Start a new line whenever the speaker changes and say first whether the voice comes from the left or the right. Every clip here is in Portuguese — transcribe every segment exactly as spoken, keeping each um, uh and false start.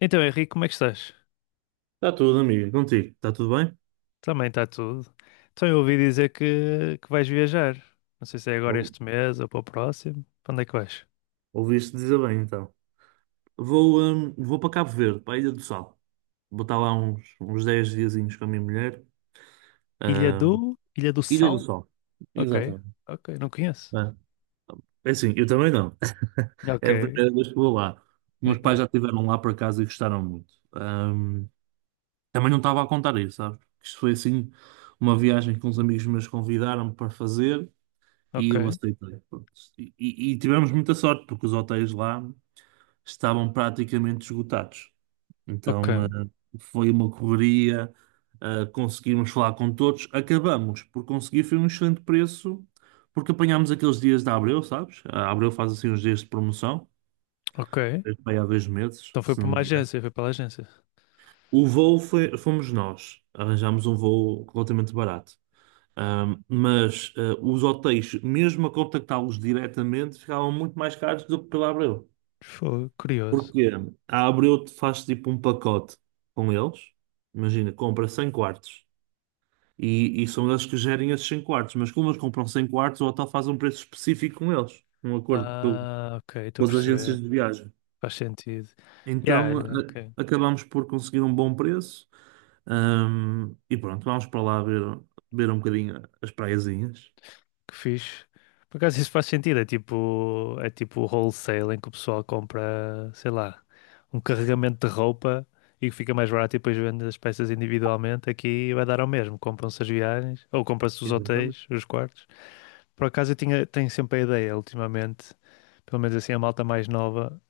left: Então, Henrique, como é que estás?
right: Está tudo, amigo. Contigo. Está tudo bem?
left: Também está tudo. Então, eu ouvi dizer que, que vais viajar. Não sei se é agora
right: Ou-
left: este mês ou para o próximo. Para onde é que vais?
right: Ouviste dizer bem, então. Vou, hum, vou para Cabo Verde, para a Ilha do Sol. Vou estar lá uns, uns dez diazinhos com a minha mulher.
left: Ilha
right: Ah.
left: do... Ilha do
right: Ilha do
left: Sal?
right: Sol.
left: Ok,
right: Exatamente.
left: ok, não conheço.
right: Ah, é assim, eu também não.
left: Ok,
right: É a primeira vez que vou lá. Meus pais
left: ok,
right: já estiveram lá por acaso e gostaram muito. Ahm, também não estava a contar isso, sabes? Isto foi assim, uma viagem que uns amigos meus convidaram para fazer e
left: ok,
right: eu aceitei. Pronto. E, e- e tivemos muita sorte, porque os hotéis lá estavam praticamente esgotados.
left: ok,
right: Então, eh, foi uma correria, eh, conseguimos falar com todos. Acabamos por conseguir, foi um excelente preço, porque apanhámos aqueles dias da Abreu, sabes? A Abreu faz assim uns dias de promoção,
left: ok.
right: foi há dois meses,
left: Então foi
right: se
left: para
right: não me
left: uma
right: engano.
left: agência, foi pela agência.
right: O voo foi, fomos nós, arranjámos um voo relativamente barato. Ahm, mas eh, os hotéis, mesmo a contactá-los diretamente, ficavam muito mais caros do que pela Abreu.
left: Foi curioso.
right: Porque a Abreu te faz tipo um pacote com eles. Imagina, compra cem quartos. E, e são eles que gerem esses cem quartos. Mas como eles compram cem quartos, o hotel faz um preço específico com eles. Um acordo com,
left: Ah,
right: com
left: ok, estou a
right: as
left: perceber.
right: agências de viagem.
left: Faz sentido. Yeah,
right: Então,
left: yeah, ok.
right: a- acabamos por conseguir um bom preço. Ahm, e pronto, vamos para lá ver, ver um bocadinho as praiazinhas.
left: Que fixe. Por acaso isso faz sentido, é tipo, é tipo wholesale em que o pessoal compra, sei lá, um carregamento de roupa e que fica mais barato e depois vende as peças individualmente. Aqui vai dar ao mesmo, compram-se as viagens ou compram-se os
right: Exatamente.
left: hotéis, os quartos. Por acaso eu tinha, tenho sempre a ideia, ultimamente, pelo menos assim a malta mais nova.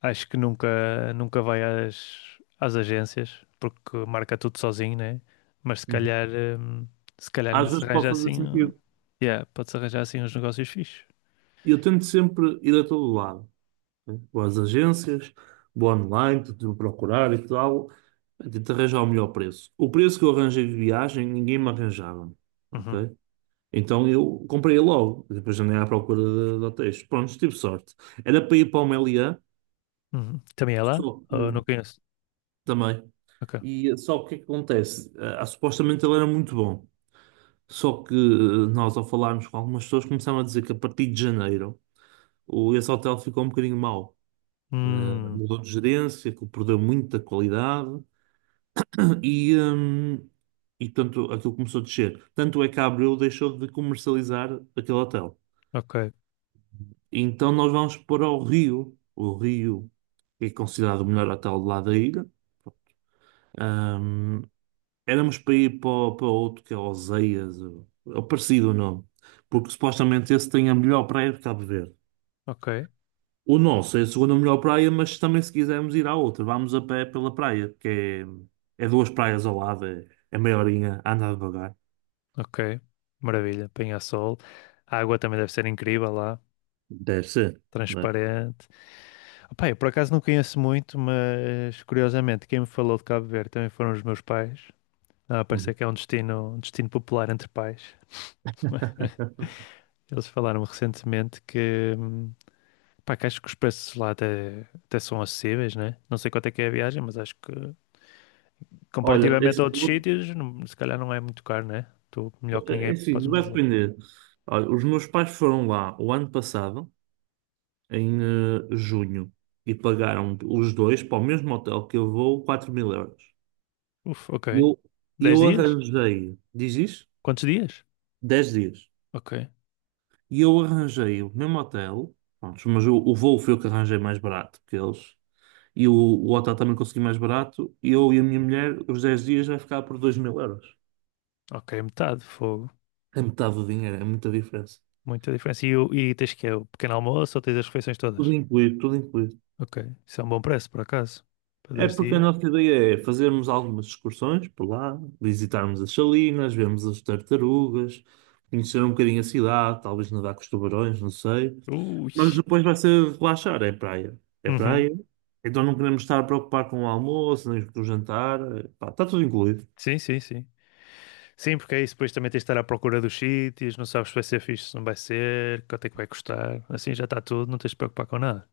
left: Acho que nunca, nunca vai às, às agências, porque marca tudo sozinho, né? Mas se
right: Uhum.
left: calhar, hum, se calhar ainda
right: Às
left: se
right: vezes pode
left: arranja
right: fazer
left: assim, um-
right: sentido.
left: yeah, pode-se arranjar assim uns negócios fixes.
right: Eu tento sempre ir a todo lado, né? Boas agências, boa online, tudo procurar e tal, tento arranjar o melhor preço. O preço que eu arranjei de viagem, ninguém me arranjava,
left: Uhum,
right: ok? Então eu comprei logo, depois andei à procura de, de hotéis. Pronto, tive sorte. Era para ir para o Meliá,
left: uhum. Também é lá?
right: só
left: Oh, não
right: que,
left: conheço.
right: também.
left: Ok.
right: E só que o que é que acontece? Ah, supostamente ele era muito bom. Só que eh, nós, ao falarmos com algumas pessoas, começaram a dizer que a partir de janeiro o, esse hotel ficou um bocadinho mau. Eh,
left: Hum,
right: mudou de gerência, que perdeu muita qualidade. E, hum, e tanto aquilo começou a descer. Tanto é que a Abril deixou de comercializar aquele hotel.
left: ok,
right: Então nós vamos para o Rio. O Rio é considerado o melhor hotel lá da ilha. Hum, Éramos para ir para, o- para outro que é Oseias, ou- é parecido o nome, porque supostamente esse tem a melhor praia de Cabo Verde.
left: ok,
right: O nosso é a segunda melhor praia, mas também se quisermos ir à outra, vamos a pé pela praia, que é, é duas praias ao lado, é, é meia horinha a andar devagar.
left: ok. Maravilha. Penha-Sol. A água também deve ser incrível lá.
right: Deve ser.
left: Transparente. Opá, eu por acaso não conheço muito, mas curiosamente quem me falou de Cabo Verde também foram os meus pais. Ah,
right: Uhum.
left: parece que é um destino, um destino popular entre pais. Eles falaram recentemente que, hum, pá, que acho que os preços lá até, até são acessíveis, né? Não sei quanto é que é a viagem, mas acho que
right: Olha, é
left: comparativamente a
right: assim, eu
left: outros
right: vou-
left: sítios, não- se calhar não é muito caro, né? Tu, melhor que
right: é
left: ninguém,
right: assim,
left: podes-me
right: vai
left: dizer.
right: depender. Olha, os meus pais foram lá o ano passado, em eh, junho, e pagaram os dois para o mesmo hotel que eu vou quatro mil euros.
left: Uf, ok.
right: Eu,
left: dez
right: eu
left: dias?
right: arranjei, diz isso?
left: Quantos dias?
right: 10 dias.
left: Ok.
right: E eu arranjei o mesmo hotel, pronto, mas o, o voo foi o que arranjei mais barato que eles. E o, o hotel também consegui mais barato. E eu e a minha mulher, os dez dias vai ficar por dois mil euros.
left: Ok, metade, fogo.
right: É metade do dinheiro, é muita diferença.
left: Muita diferença. E, o- e tens que é o pequeno almoço ou tens as refeições
right: Tudo
left: todas?
right: incluído, tudo incluído.
left: Ok. Isso é um bom preço, por acaso. Para
right: É
left: dez
right: porque a
left: dias.
right: nossa ideia é fazermos algumas excursões por lá, visitarmos as salinas, vermos as tartarugas, conhecer um bocadinho a cidade, talvez nadar com os tubarões, não sei. Mas
left: Ui.
right: depois vai ser relaxar, é praia. É
left: Uhum.
right: praia. Então não queremos estar a preocupar com o almoço, nem com o jantar. Pá, está tudo incluído.
left: Sim, sim, sim. Sim, porque é isso, depois também tens de estar à procura dos sítios, não sabes se vai ser fixe, se não vai ser, quanto é que vai custar, assim já está tudo, não tens de preocupar com nada.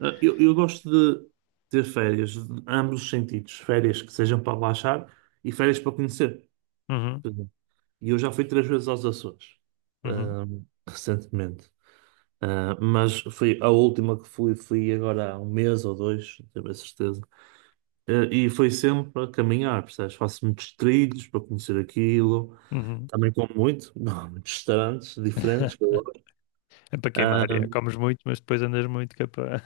right: Ah, Eu, eu gosto de ter férias, de ambos os sentidos. Férias que sejam para relaxar e férias para conhecer.
left: Uhum,
right: E eu já fui três vezes aos Açores,
left: uhum,
right: ahm, recentemente. Ah, mas foi a última que fui, fui agora há um mês ou dois, não tenho bem certeza. Ah, e foi sempre a caminhar, percebes? Faço muitos trilhos para conhecer aquilo.
left: uhum.
right: Também como muito, não, muitos restaurantes diferentes que eu gosto.
left: É para
right: Ah,
left: queimar, é. Comes muito, mas depois andas muito que é para...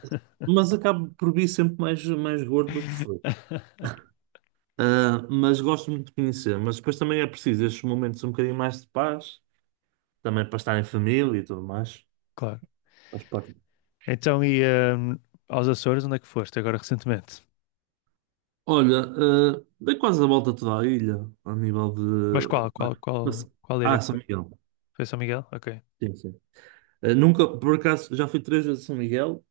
right: mas acabo por vir sempre mais, mais gordo do que fui. Ah, mas gosto muito de conhecer. Mas depois também é preciso estes momentos um bocadinho mais de paz, também para estar em família e tudo mais.
left: Claro.
right: Faz parte.
left: Então, e hum, aos Açores, onde é que foste agora recentemente?
right: Olha, eh, dei quase a volta toda a ilha, a nível
left: Mas
right: de.
left: qual, qual, qual, qual ilha é
right: Ah,
left: que
right: São
left: foi?
right: Miguel.
left: Foi São Miguel? Ok.
right: Sim, sim. Eh, nunca, por acaso, já fui três vezes a São Miguel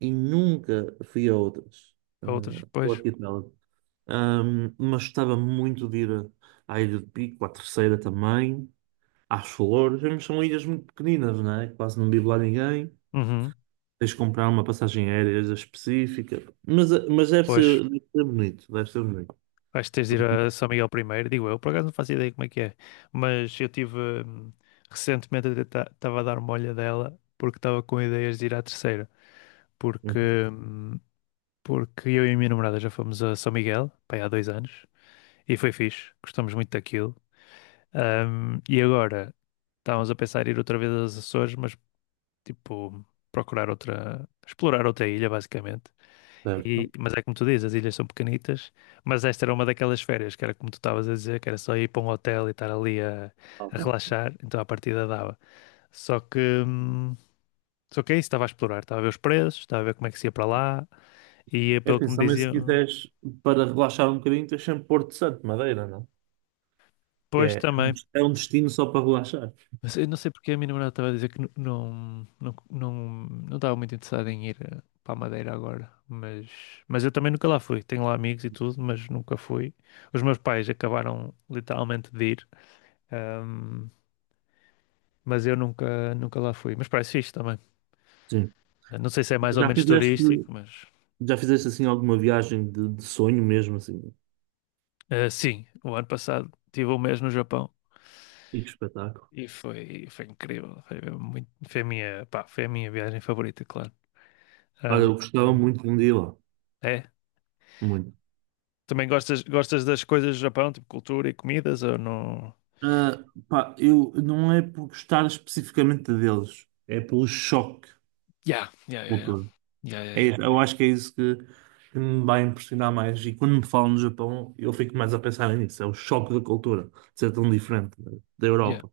right: e nunca fui a outras. eh,
left: A outras,
right: Ao
left: pois.
right: arquipélago. Ahm, mas gostava muito de ir, a- à Ilha de Pico, à Terceira também, às Flores. Mas são ilhas muito pequeninas, não é? Quase não vive lá ninguém.
left: Uhum.
right: Tens de comprar uma passagem aérea específica. Mas, eh, mas deve
left: Pois,
right: ser, deve ser bonito, deve ser bonito.
left: vais ter de ir a São Miguel primeiro, digo eu, por acaso não faço ideia como é que é, mas eu tive hum, recentemente estava a dar uma olhadela porque estava com ideias de ir à Terceira, porque, hum, porque eu e a minha namorada já fomos a São Miguel, pá, há dois anos, e foi fixe, gostamos muito daquilo. Hum, e agora estávamos a pensar em ir outra vez aos Açores, mas tipo procurar outra, explorar outra ilha basicamente. E-
right: Certo.
left: mas é como tu dizes, as ilhas são pequenitas, mas esta era uma daquelas férias que era como tu estavas a dizer, que era só ir para um hotel e estar ali a, a relaxar, então a partida dava. Só que, hum, só que é isso, estava a explorar, estava a ver os preços, estava a ver como é que se ia para lá, e eh,
right: É
left: pelo
right: assim,
left: que me
right: se também se
left: diziam,
right: quiseres, para relaxar um bocadinho, tens sempre Porto Santo, Madeira, não? Que
left: pois
right: é,
left: também.
right: é um destino só para relaxar.
left: Mas eu não sei porque a minha namorada estava a dizer que nu- não, não, não, não estava muito interessada em ir eh, para a Madeira agora, mas, mas eu também nunca lá fui. Tenho lá amigos e tudo, mas nunca fui. Os meus pais acabaram literalmente de ir. hum, mas eu nunca, nunca lá fui. Mas parece fixe também.
right: Sim.
left: Eh, Não sei se é mais ou
right: Já
left: menos
right: fizeste,
left: turístico, mas
right: já fizeste assim alguma viagem de, de sonho mesmo, assim?
left: eh, sim, o ano passado tive um mês no Japão
right: E que espetáculo.
left: e foi, foi incrível. Foi, mesmo muito, foi a minha, pá, foi a minha viagem favorita, claro.
right: Olha,
left: Ahm,
right: eu gostava
left: hum,
right: muito de um dia lá.
left: É.
right: Muito.
left: Também gostas, gostas das coisas do Japão, tipo cultura e comidas, ou não?
right: Ah, pá, eu não é por gostar especificamente deles, é pelo choque
left: Yeah, yeah, yeah, yeah.
right: cultural.
left: Yeah, yeah,
right: É
left: yeah.
right: isso, eu acho que é isso que, que me vai impressionar mais. E quando me falam no Japão, eu fico mais a pensar nisso. É o choque da cultura, de ser tão diferente da
left: Yeah.
right: Europa.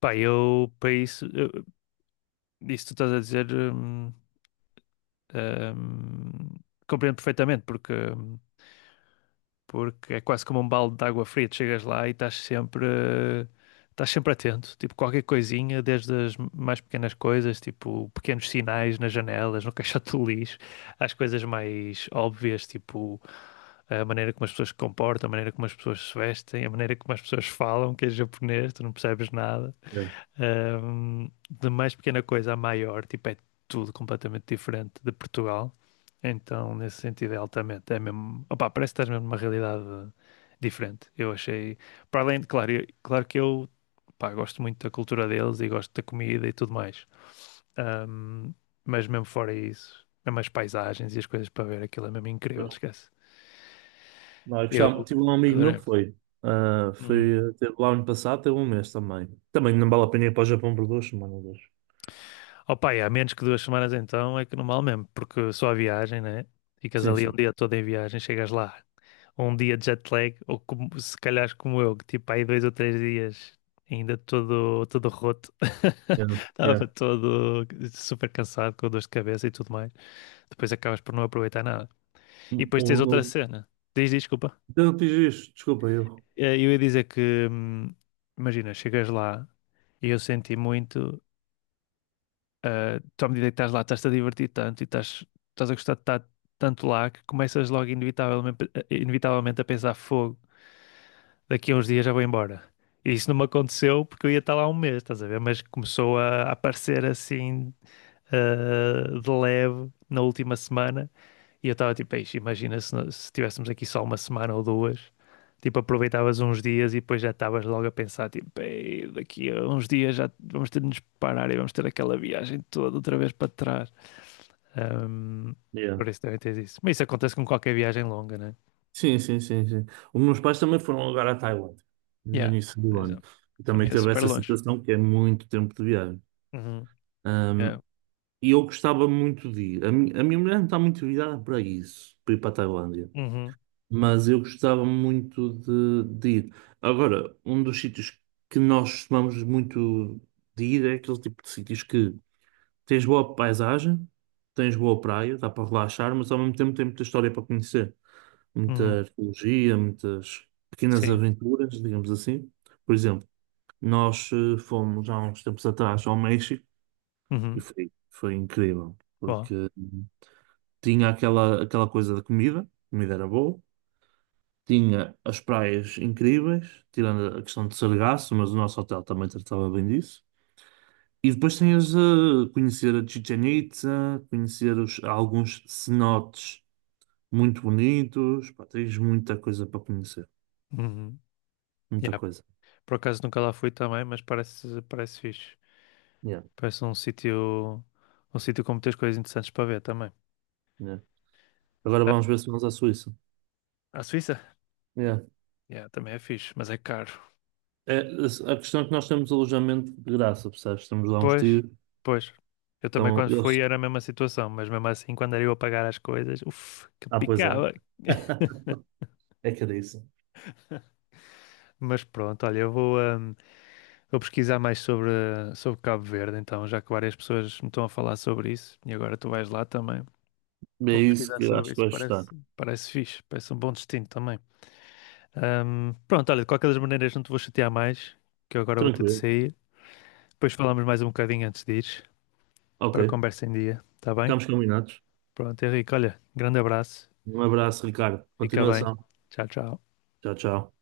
left: Pá, eu, para isso, eu, isso que tu estás a dizer, hum, hum, compreendo perfeitamente, porque hum, porque é quase como um balde de água fria. Tu chegas lá e estás sempre, eh, estás sempre atento, tipo qualquer coisinha, desde as mais pequenas coisas, tipo pequenos sinais nas janelas, no caixote do lixo, às coisas mais óbvias, tipo a maneira como as pessoas se comportam, a maneira como as pessoas se vestem, a maneira como as pessoas falam, que é japonês, tu não percebes nada.
right: É.
left: Ahm, de mais pequena coisa a maior, tipo, é tudo completamente diferente de Portugal. Então, nesse sentido, é altamente. É mesmo, opá, parece que estás mesmo numa realidade diferente. Eu achei, para além de, claro, eu- claro que eu, pá, gosto muito da cultura deles e gosto da comida e tudo mais. Ahm, mas mesmo fora isso, mesmo as paisagens e as coisas para ver, aquilo é mesmo incrível,
right: Pois.
left: esquece.
right: Não, eu
left: Eu
right: gostava, tive um amigo meu
left: adorei.
right: que foi. Ah,
left: Uhum.
right: foi teve lá ano passado, teve um mês também. Também não vale a pena ir para o Japão por duas semanas, acho.
left: Opa, e há menos que duas semanas então é que não vale mesmo, porque só a viagem, né? Ficas
right: Sim,
left: ali um
right: sim.
left: dia todo em viagem, chegas lá, um dia de jet lag, ou como, se calhar como eu, que tipo aí dois ou três dias ainda todo, todo roto,
right: Yeah, yeah.
left: estava todo super cansado, com dor de cabeça e tudo mais. Depois acabas por não aproveitar nada. E depois
right: O,
left: tens outra
right: o,
left: cena. Diz, diz, desculpa.
right: eu não fiz isto, desculpa, eu.
left: Eh, Eu ia dizer que, hum, imagina, chegas lá e eu senti muito. Ah, tu, à medida que estás lá, estás-te a divertir tanto e estás, estás a gostar de estar tanto lá que começas logo inevitavelmente, inevitavelmente a pensar, fogo, daqui a uns dias já vou embora. E isso não me aconteceu porque eu ia estar lá um mês, estás a ver? Mas começou a aparecer assim, ah, de leve na última semana e eu estava tipo, "Eixe, imagina se, nós- se tivéssemos aqui só uma semana ou duas. Tipo, aproveitavas uns dias e depois já estavas logo a pensar, tipo, "Ei, daqui a uns dias já vamos ter de nos parar e vamos ter aquela viagem toda outra vez para trás. Ahm,
right: Yeah.
left: por isso devem ter isso. Mas isso acontece com qualquer viagem longa, né?
right: Sim, sim, sim, sim. Os meus pais também foram agora à Tailândia, no
left: Yeah,
right: início
left: por
right: do ano.
left: exemplo.
right: E também
left: Também é
right: teve
left: super
right: essa
left: longe.
right: situação que é muito tempo de viagem.
left: Uhum,
right: Ahm,
left: yeah.
right: e eu gostava muito de ir. A, mi- a minha mulher não está muito virada para isso, para ir para a Tailândia.
left: Uhum,
right: Mas eu gostava muito de, de ir. Agora, um dos sítios que nós costumamos muito de ir é aquele tipo de sítios que tens boa paisagem, tens boa praia, dá para relaxar, mas ao mesmo tempo tem muita história para conhecer.
left: uhum,
right: Muita arqueologia, muitas pequenas
left: sim.
right: aventuras, digamos assim. Por exemplo, nós eh, fomos há uns tempos atrás ao México. E
left: Uhum,
right: foi, foi incrível,
left: boa.
right: porque tinha aquela, aquela coisa da comida, a comida era boa, tinha as praias incríveis, tirando a questão de Sargasso, mas o nosso hotel também tratava bem disso. E depois tinhas a conhecer a Chichen Itza, conhecer os- alguns cenotes muito bonitos, pá, tens muita coisa para conhecer,
left: Uhum,
right: muita
left: yeah.
right: coisa.
left: Por acaso nunca lá fui também, mas parece, parece fixe.
right: Yeah,
left: Parece um sítio, um sítio, com muitas coisas interessantes para ver também.
right: yeah. Agora
left: Ah,
right: vamos ver se vamos à Suíça.
left: a Suíça?
right: Yeah.
left: Yeah, também é fixe, mas é caro.
right: É, a a questão é que nós temos alojamento de graça, percebes? Temos lá uns
left: Pois,
right: tiros.
left: pois. Eu também
right: Então,
left: quando fui
right: eles.
left: era a mesma situação, mas mesmo assim quando era eu a pagar as coisas, uff, que
right: Ah, pois é.
left: picava.
right: É que era isso.
left: Mas pronto, olha, eu vou, Vou pesquisar mais sobre, sobre Cabo Verde, então, já que várias pessoas me estão a falar sobre isso e agora tu vais lá também.
right: É
left: Vou
right: isso
left: pesquisar
right: que eu acho
left: sobre
right: que
left: isso,
right: vais gostar.
left: parece, parece fixe, parece um bom destino também. Ahm, pronto, olha, de qualquer das maneiras não te vou chatear mais, que eu agora vou ter de
right: Tranquilo.
left: sair. Depois falamos mais um bocadinho antes de ires, para a
right: Ok.
left: conversa em dia, tá bem?
right: Ficamos combinados.
left: Pronto, Henrique, olha, grande abraço,
right: Um abraço, Ricardo.
left: fica bem,
right: Continuação.
left: tchau, tchau.
right: Tchau, tchau.